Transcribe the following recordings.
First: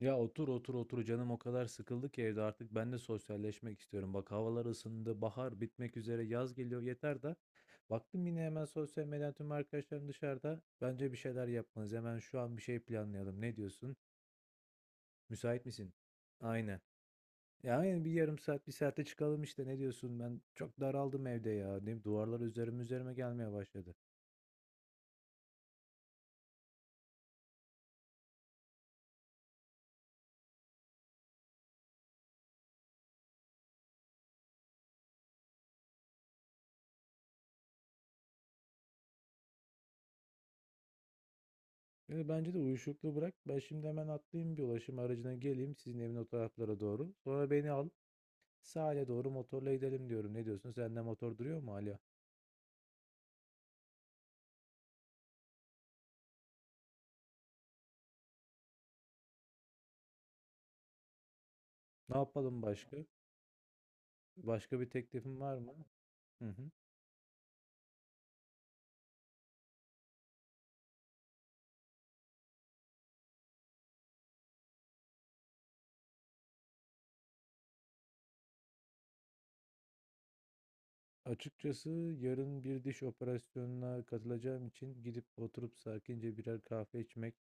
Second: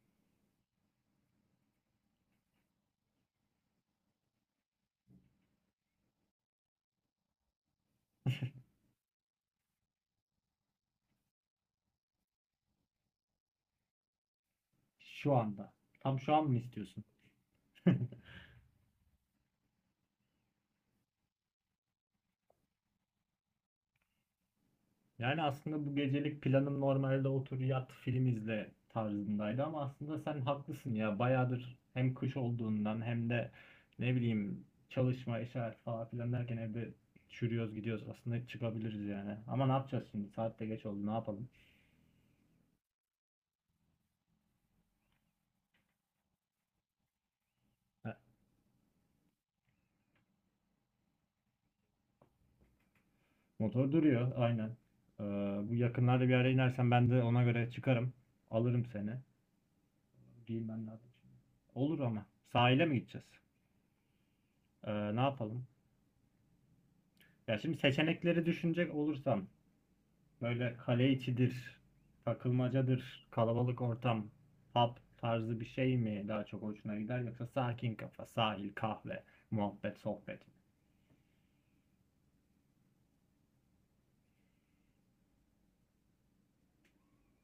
Ya otur otur otur canım o kadar sıkıldı ki evde artık ben de sosyalleşmek istiyorum. Bak havalar ısındı, bahar bitmek üzere, yaz geliyor yeter de. Baktım yine hemen sosyal medyadan tüm arkadaşlarım dışarıda. Bence bir şeyler yapmalıyız. Hemen şu an bir şey planlayalım. Ne diyorsun? Şu Müsait anda. misin? Tam şu an mı Aynen. istiyorsun? Ya aynen bir yarım saat, bir saate çıkalım işte. Ne diyorsun? Ben çok daraldım evde ya. Değil mi? Duvarlar üzerime üzerime gelmeye başladı. Yani aslında bu gecelik planım normalde otur yat film izle tarzındaydı ama aslında sen haklısın ya. Bayağıdır hem kış olduğundan hem de ne bileyim çalışma, iş hayatı falan filan derken evde çürüyoruz gidiyoruz. Aslında çıkabiliriz yani. Ama ne yapacağız şimdi? Saat de geç oldu. Ne yapalım? Yani bence de uyuşukluğu bırak. Ben şimdi hemen atlayayım bir ulaşım aracına geleyim sizin evin o taraflara doğru. Sonra beni al. Ha, Sahile doğru motorla gidelim diyorum. Ne diyorsun? Sende motor duruyor mu hala? motor duruyor aynen. Ee, Bu yakınlarda bir ara inersen ben de ona göre çıkarım. Alırım seni. Giyinmem lazım şimdi. Olur Ne ama. yapalım Sahile mi başka? gideceğiz? Başka bir Ne teklifin var yapalım? mı? Hı hı. Ya şimdi seçenekleri düşünecek olursam böyle kale içidir, takılmacadır, kalabalık ortam, pub tarzı bir şey mi daha çok hoşuna gider yoksa sakin kafa, sahil, kahve, muhabbet, sohbet mi? Açıkçası yarın bir diş operasyonuna katılacağım için gidip oturup sakince birer kahve içmek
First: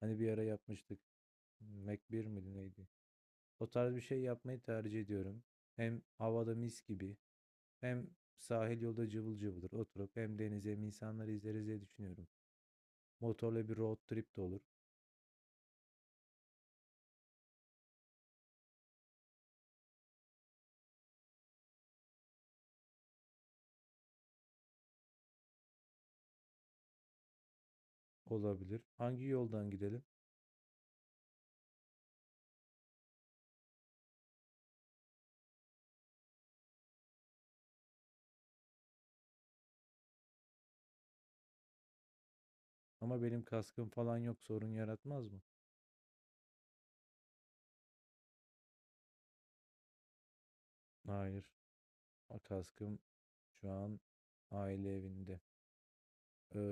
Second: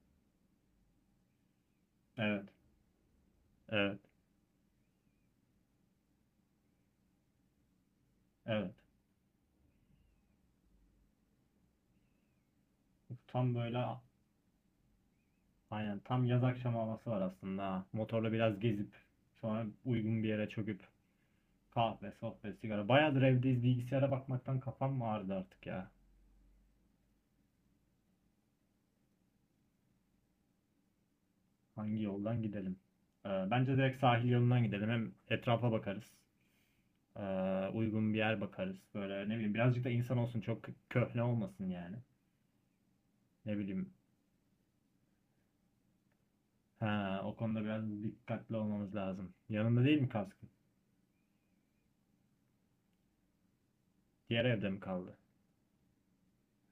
hani bir ara yapmıştık. Mac bir Evet, miydi neydi? O tarz evet, bir şey yapmayı tercih ediyorum. Hem havada mis gibi hem evet. sahil yolda cıvıl cıvıldır oturup hem denize hem insanları izleriz diye düşünüyorum. Tam Motorla bir böyle road trip de olur. aynen tam yaz akşamı havası var aslında. Ha. Motorla biraz gezip sonra uygun bir yere çöküp kahve, sohbet, sigara. Bayağıdır evdeyiz bilgisayara bakmaktan kafam mı ağrıdı artık ya. Olabilir. Hangi yoldan gidelim? Hangi yoldan gidelim? Bence direkt sahil yolundan gidelim. Hem etrafa bakarız. Ee, Uygun bir yer bakarız. Böyle ne bileyim birazcık da insan olsun. Çok köhne olmasın yani. Ama benim Ne kaskım bileyim. falan yok sorun yaratmaz mı? Ha, o konuda biraz dikkatli olmamız lazım. Yanında değil mi kaskın? Hayır. O kaskım şu an Diğer evde mi aile kaldı? evinde.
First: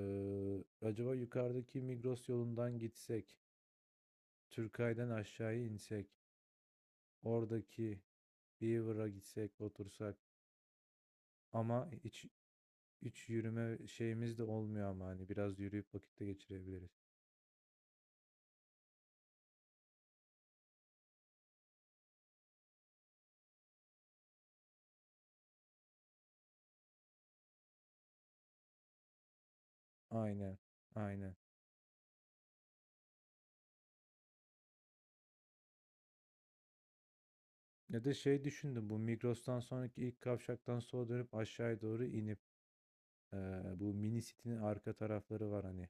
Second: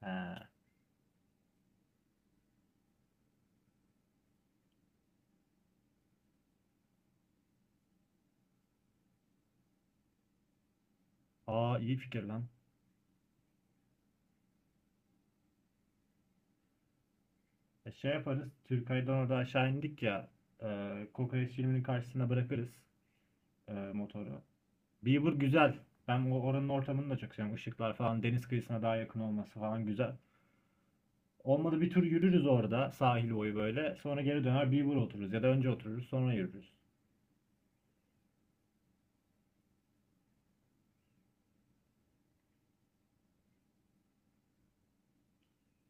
Ha. Acaba yukarıdaki Migros yolundan gitsek, Türkay'dan aşağıya insek, oradaki Beaver'a gitsek, otursak Aa, ama iyi fikir hiç, lan. hiç yürüme şeyimiz de olmuyor ama hani biraz yürüyüp vakitte geçirebiliriz. E, şey yaparız. Türkay'dan orada aşağı indik ya. E, kokoreç filminin karşısına bırakırız motoru. Beaver güzel. Ben oranın ortamını da çok seviyorum. Işıklar falan, deniz kıyısına daha yakın olması falan güzel. Aynen, aynen. Olmadı bir tur yürürüz orada sahil boyu böyle. Sonra geri döner Beaver otururuz ya da önce otururuz sonra yürürüz. Ya da şey düşündüm bu Migros'tan sonraki ilk kavşaktan sola dönüp aşağıya doğru inip ee, bu mini city'nin arka tarafları var hani.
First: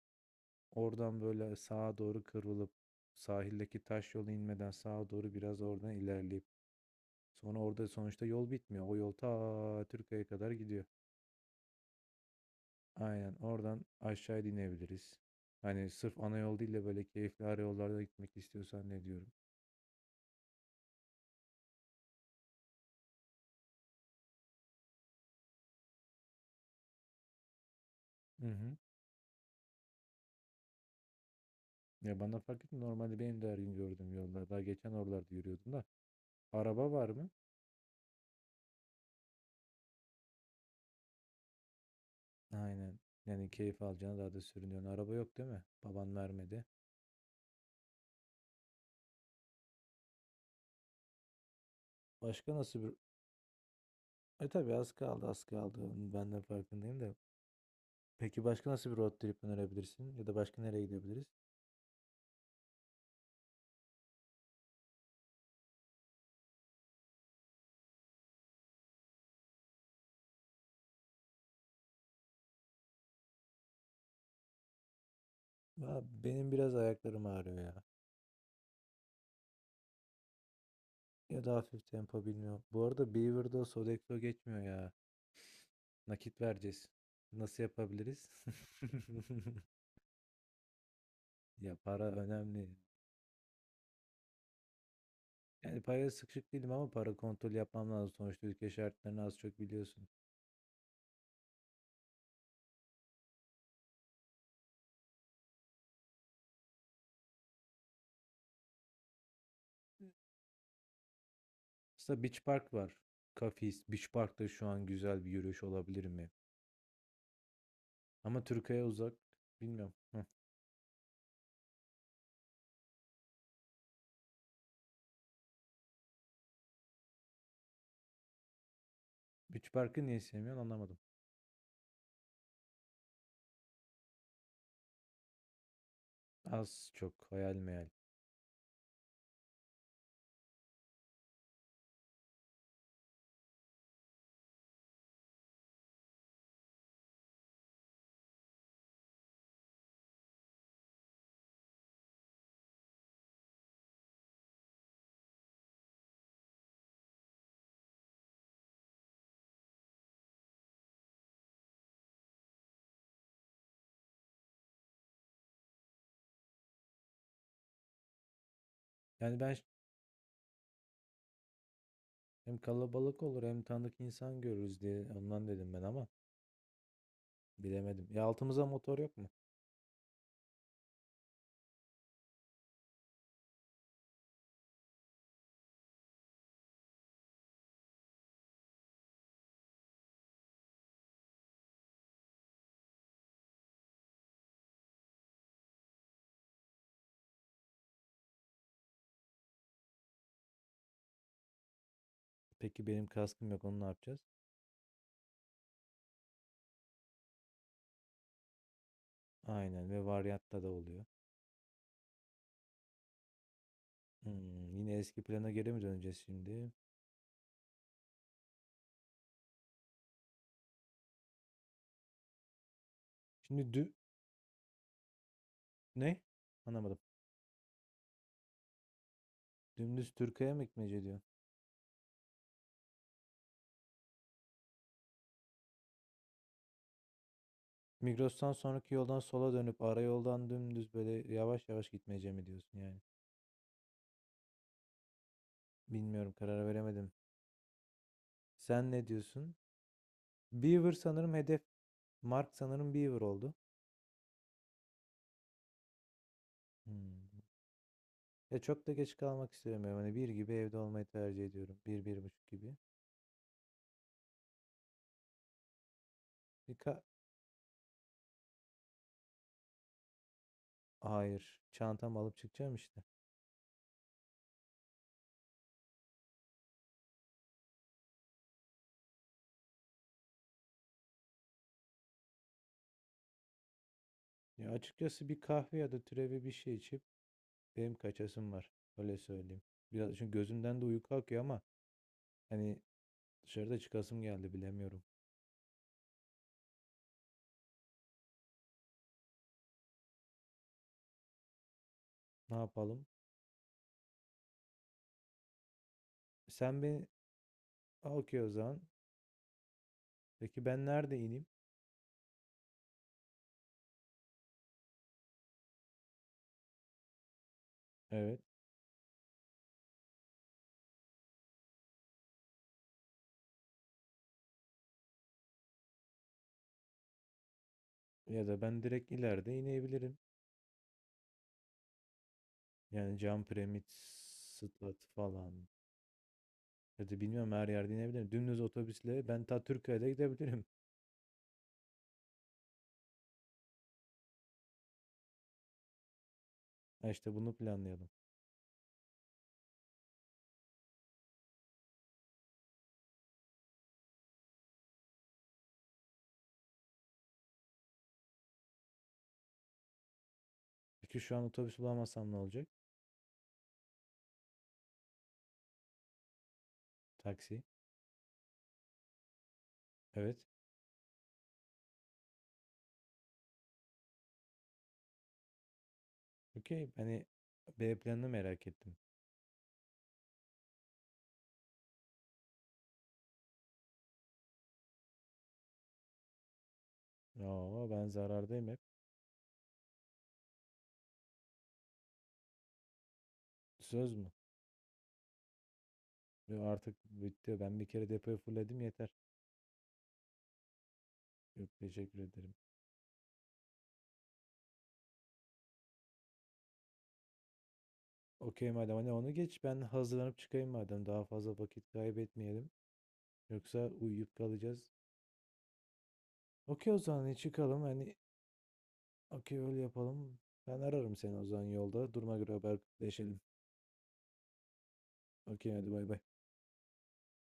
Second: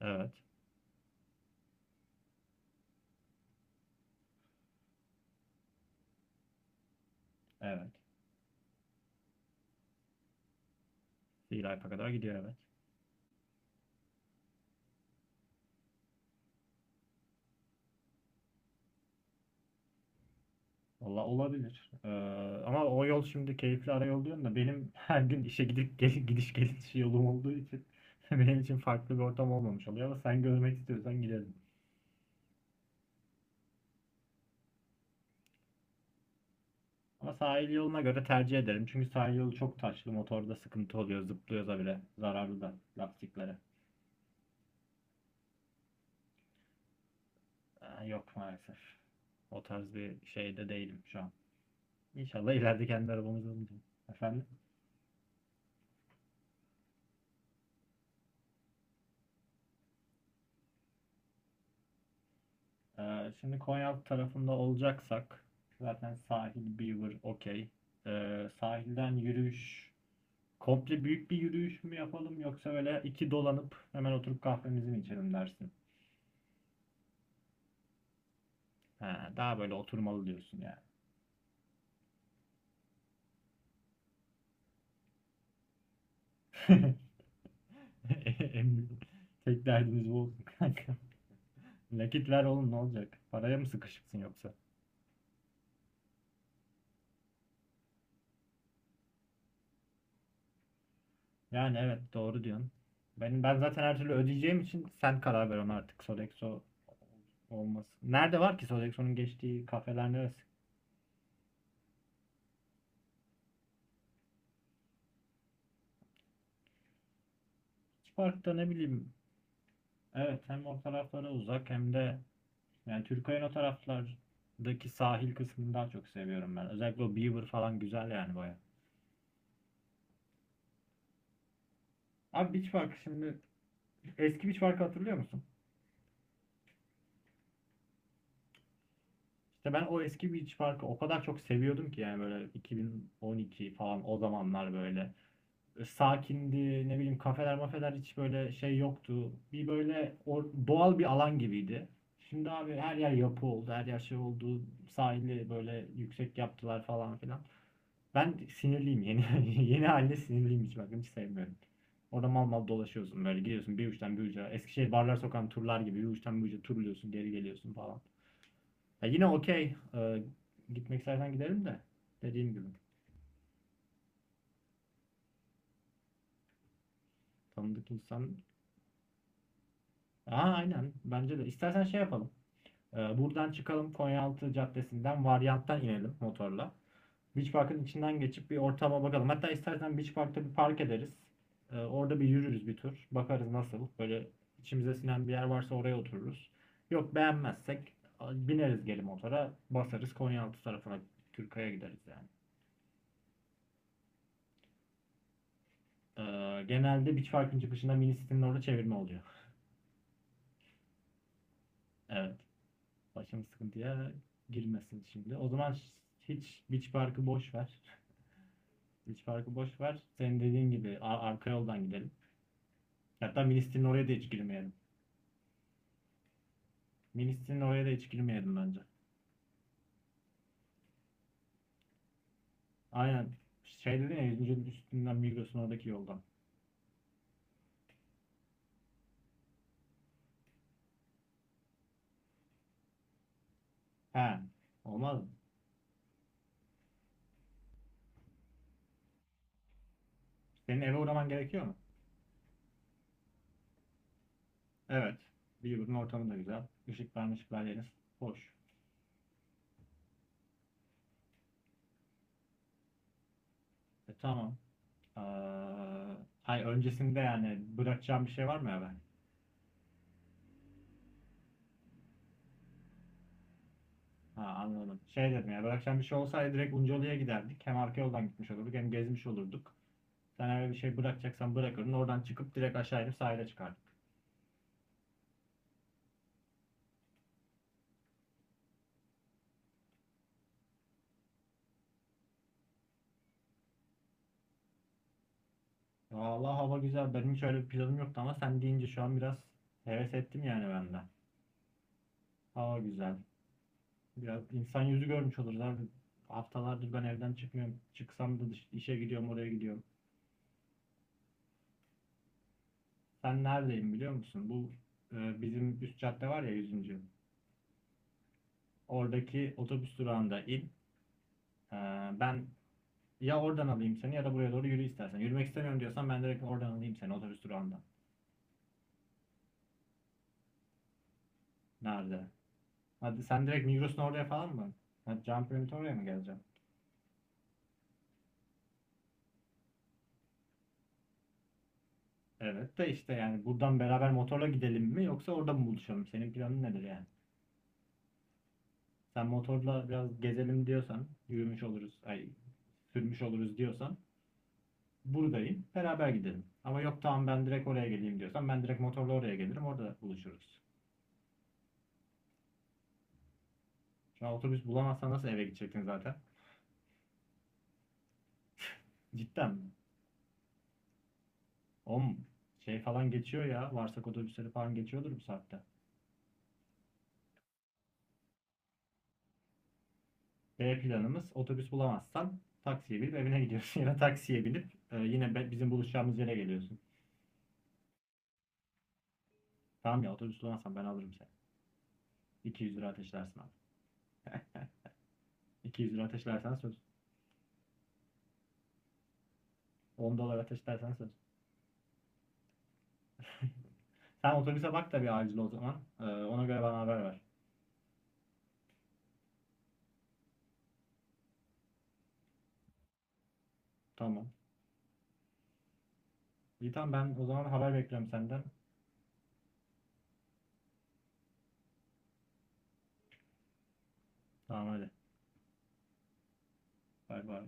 Evet. Oradan böyle sağa doğru kıvrılıp sahildeki taş yola inmeden sağa doğru biraz oradan ilerleyip sonra orada Evet. sonuçta yol bitmiyor. O yol ta Türkiye'ye kadar gidiyor. Silaypa kadar gidiyor evet. Aynen oradan aşağıya inebiliriz. Hani sırf ana yol değil de böyle keyifli ara yollarda gitmek istiyorsan ne diyorum. Valla olabilir. Ama o yol şimdi keyifli ara yol diyorsun da benim her gün işe gidip gel gidiş geliş yolum olduğu için Hı benim hı. için farklı bir ortam olmamış oluyor ama sen görmek istiyorsan gidelim. Ya bana fark etmiyor. Normalde benim de her gün gördüğüm yollar. Daha geçen oralarda yürüyordum da. Araba var mı? Ama sahil yoluna göre tercih ederim. Çünkü sahil yolu çok taşlı. Motorda sıkıntı oluyor. Zıplıyoruz da bile. Zararlı da Aynen. Yani lastiklere. keyif alacağına daha da sürünüyorsun. Araba yok değil mi? Baban vermedi. Aa, yok maalesef. O tarz bir şeyde değilim şu an. İnşallah Başka nasıl ileride bir kendi arabamız olacak. Efendim? E tabii az kaldı az kaldı. Ben de farkındayım da. Peki başka nasıl bir road trip önerebilirsin? Ya da başka nereye gidebiliriz? Şimdi Konyaaltı tarafında olacaksak zaten sahil, Beaver okey. Sahilden yürüyüş komple büyük bir yürüyüş mü yapalım yoksa öyle iki dolanıp hemen oturup kahvemizi mi içelim dersin? Ya benim biraz ayaklarım ağrıyor ya. Ha, daha böyle oturmalı diyorsun Ya da hafif tempo bilmiyorum. Bu arada Beaver'da Sodexo geçmiyor ya. Nakit vereceğiz. yani. Nasıl yapabiliriz? En büyük- Tek derdimiz bu olsun kanka. Ya para Nakit ver önemli. oğlum ne olacak? Paraya mı sıkışıksın yoksa? Yani paraya sıkışık değilim ama para kontrol yapmam lazım. Sonuçta ülke şartlarını az çok biliyorsun. Yani evet doğru diyorsun. Ben zaten her türlü ödeyeceğim için sen karar ver ona artık Sodexo olmasın. Nerede var ki Sodexo'nun geçtiği kafeler neresi? Aslında Beach Park var. Kafis. Beach Park'ta şu an güzel bir yürüyüş olabilir mi? Ama Park'ta ne Türkiye'ye bileyim. uzak. Bilmiyorum. Evet, hem o taraflara uzak hem de yani Türkiye'nin o taraflardaki sahil kısmını daha çok seviyorum ben. Özellikle o Beaver falan güzel yani baya. Beach Park'ı niye sevmiyorsun anlamadım. Abi Beach Park şimdi eski Beach Park'ı hatırlıyor musun? Az çok hayal meyal. İşte ben o eski Beach Park'ı o kadar çok seviyordum ki yani böyle 2012 falan o zamanlar böyle sakindi ne bileyim kafeler mafeler hiç böyle şey yoktu. Bir böyle o, doğal bir alan gibiydi. Şimdi abi her yer yapı oldu, her yer şey oldu. Sahili böyle yüksek yaptılar falan filan. Ben sinirliyim yeni yeni haline sinirliyim hiç bakın hiç sevmiyorum. Orada mal mal dolaşıyorsun böyle gidiyorsun bir uçtan bir uca. Eskişehir Barlar Sokağı'nın turlar gibi bir uçtan bir uca turluyorsun geri geliyorsun falan. Ya yine Yani ben ş- okey. Gitmek istersen gidelim de. Dediğim Hem gibi. kalabalık olur hem tanıdık insan görürüz diye ondan dedim ben ama Tanıdık bilemedim. Ya insan. altımıza motor yok mu? Aa, aynen. Bence de. İstersen şey yapalım. Buradan çıkalım. Konyaaltı Caddesi'nden varyanttan inelim motorla. Beach Park'ın içinden geçip bir ortama bakalım. Hatta istersen Beach Park'ta bir park ederiz. Orada bir yürürüz bir tur. Bakarız nasıl. Böyle içimize sinen bir yer varsa oraya otururuz. Yok beğenmezsek bineriz geri motora. Basarız Konyaaltı tarafına. Türkaya gideriz yani. Peki benim kaskım yok onu ne yapacağız? Ee, Genelde Beach Park'ın çıkışında mini sitenin orada çevirme oluyor. Aynen ve varyatta da oluyor. Evet. Başımız sıkıntıya Yine girmesin eski şimdi. O plana geri zaman mi döneceğiz hiç şimdi? Beach Park'ı boş ver. Beach Park'ı boş ver. Senin dediğin gibi arka yoldan gidelim. Hatta mini Şimdi sitenin dü... oraya da hiç girmeyelim. Ne? Anlamadım. Mini sitenin oraya da hiç girmeyelim bence. Dümdüz Türkiye'ye mi gitmece diyor? Aynen. Şey dedin ya 100. üstünden Migros'un oradaki yoldan. Migros'tan sonraki yoldan sola dönüp ara yoldan dümdüz böyle yavaş yavaş gitmece mi diyorsun yani? He. Olmaz mı? Bilmiyorum karar veremedim. Sen ne diyorsun? Senin Beaver eve uğraman sanırım hedef. gerekiyor mu? Mark sanırım Beaver oldu. Evet. Beaver'ın ortamı da güzel. Işıklar Hmm. mışıklar yeriz. Hoş. Ya çok da geç kalmak istemiyorum. Hani bir gibi evde olmayı tercih ediyorum. Bir, bir buçuk gibi. E tamam. Ee, hayır Bir ka- öncesinde yani bırakacağım bir şey var mı ya ben? Hayır. Çantamı alıp çıkacağım işte. Ha, anladım. Şey dedim ya bırakacağım bir şey olsaydı direkt Uncalı'ya giderdik. Hem arka yoldan gitmiş olurduk hem gezmiş olurduk. Sen eğer bir şey bırakacaksan bırakırdın. Oradan çıkıp direkt aşağı inip sahile çıkardık. Ya açıkçası bir kahve ya da türevi bir şey içip benim kaçasım var. Öyle söyleyeyim. Biraz çünkü gözümden de uyku akıyor ama hani dışarıda çıkasım geldi bilemiyorum. Vallahi hava güzel. Benim hiç öyle bir planım yoktu ama sen deyince şu an biraz heves ettim yani ben de. Ne Hava yapalım? güzel. Biraz insan yüzü görmüş oluruz abi. Sen Haftalardır ben beni evden çıkmıyorum. Aa, Çıksam okey o da zaman. işe gidiyorum, oraya gidiyorum. Peki ben nerede ineyim? Ben neredeyim biliyor musun? Bu bizim üst cadde var ya yüzüncü. Evet. Oradaki otobüs durağında in. E, ben ya oradan alayım seni ya da buraya doğru yürü istersen. Yürümek istemiyorum diyorsan ben direkt oradan alayım seni otobüs durağından. Ya da ben direkt ileride inebilirim. Nerede? Yani Hadi cam sen direkt piramit, Migros'un oraya falan mı? stat Ha, Can falan. Piramit'e oraya mı geleceğim? Ya da bilmiyorum her yerde inebilirim. Dümdüz otobüsle ben ta Türkiye'de gidebilirim. Evet de işte yani buradan beraber motorla gidelim mi yoksa orada mı buluşalım? Senin planın nedir yani? Ha işte bunu planlayalım. Sen motorla biraz gezelim diyorsan, yürümüş oluruz, ay sürmüş oluruz diyorsan buradayım. Beraber gidelim. Ama yok tamam ben direkt oraya geleyim diyorsan ben direkt motorla oraya gelirim. Orada buluşuruz. Peki şu an otobüs bulamazsam ne olacak? Şu an otobüs bulamazsan nasıl eve gidecektin zaten? Taksi. Cidden. Evet. Om Şey falan geçiyor ya. Varsak otobüsleri falan geçiyordur bu saatte. Okey. Hani B planını merak ettim. B planımız otobüs bulamazsan taksiye binip evine gidiyorsun. Ya da taksiye binip yine bizim buluşacağımız yere geliyorsun. Aa ben zarardayım hep. Tamam ya otobüs bulamazsan ben alırım seni. 200 lira ateşlersin abi. Söz mü? 200 lira ateşlersen Yo, söz. artık bitti. Ben bir kere depoyu fulledim yeter. 10 dolar ateşlersen söz. Yok teşekkür ederim. Sen otobüse bak da bir acil o zaman. Ona göre bana haber ver. Okey madem hani onu geç ben hazırlanıp çıkayım madem daha fazla vakit kaybetmeyelim. Yoksa Tamam. uyuyup kalacağız. İyi Okey tamam o zaman ben o hani zaman haber çıkalım bekliyorum hani. senden. Okey öyle yapalım. Ben ararım seni o zaman yolda. Duruma göre haberleşelim. Tamam hadi. Okey hadi bay bay. Bay bay.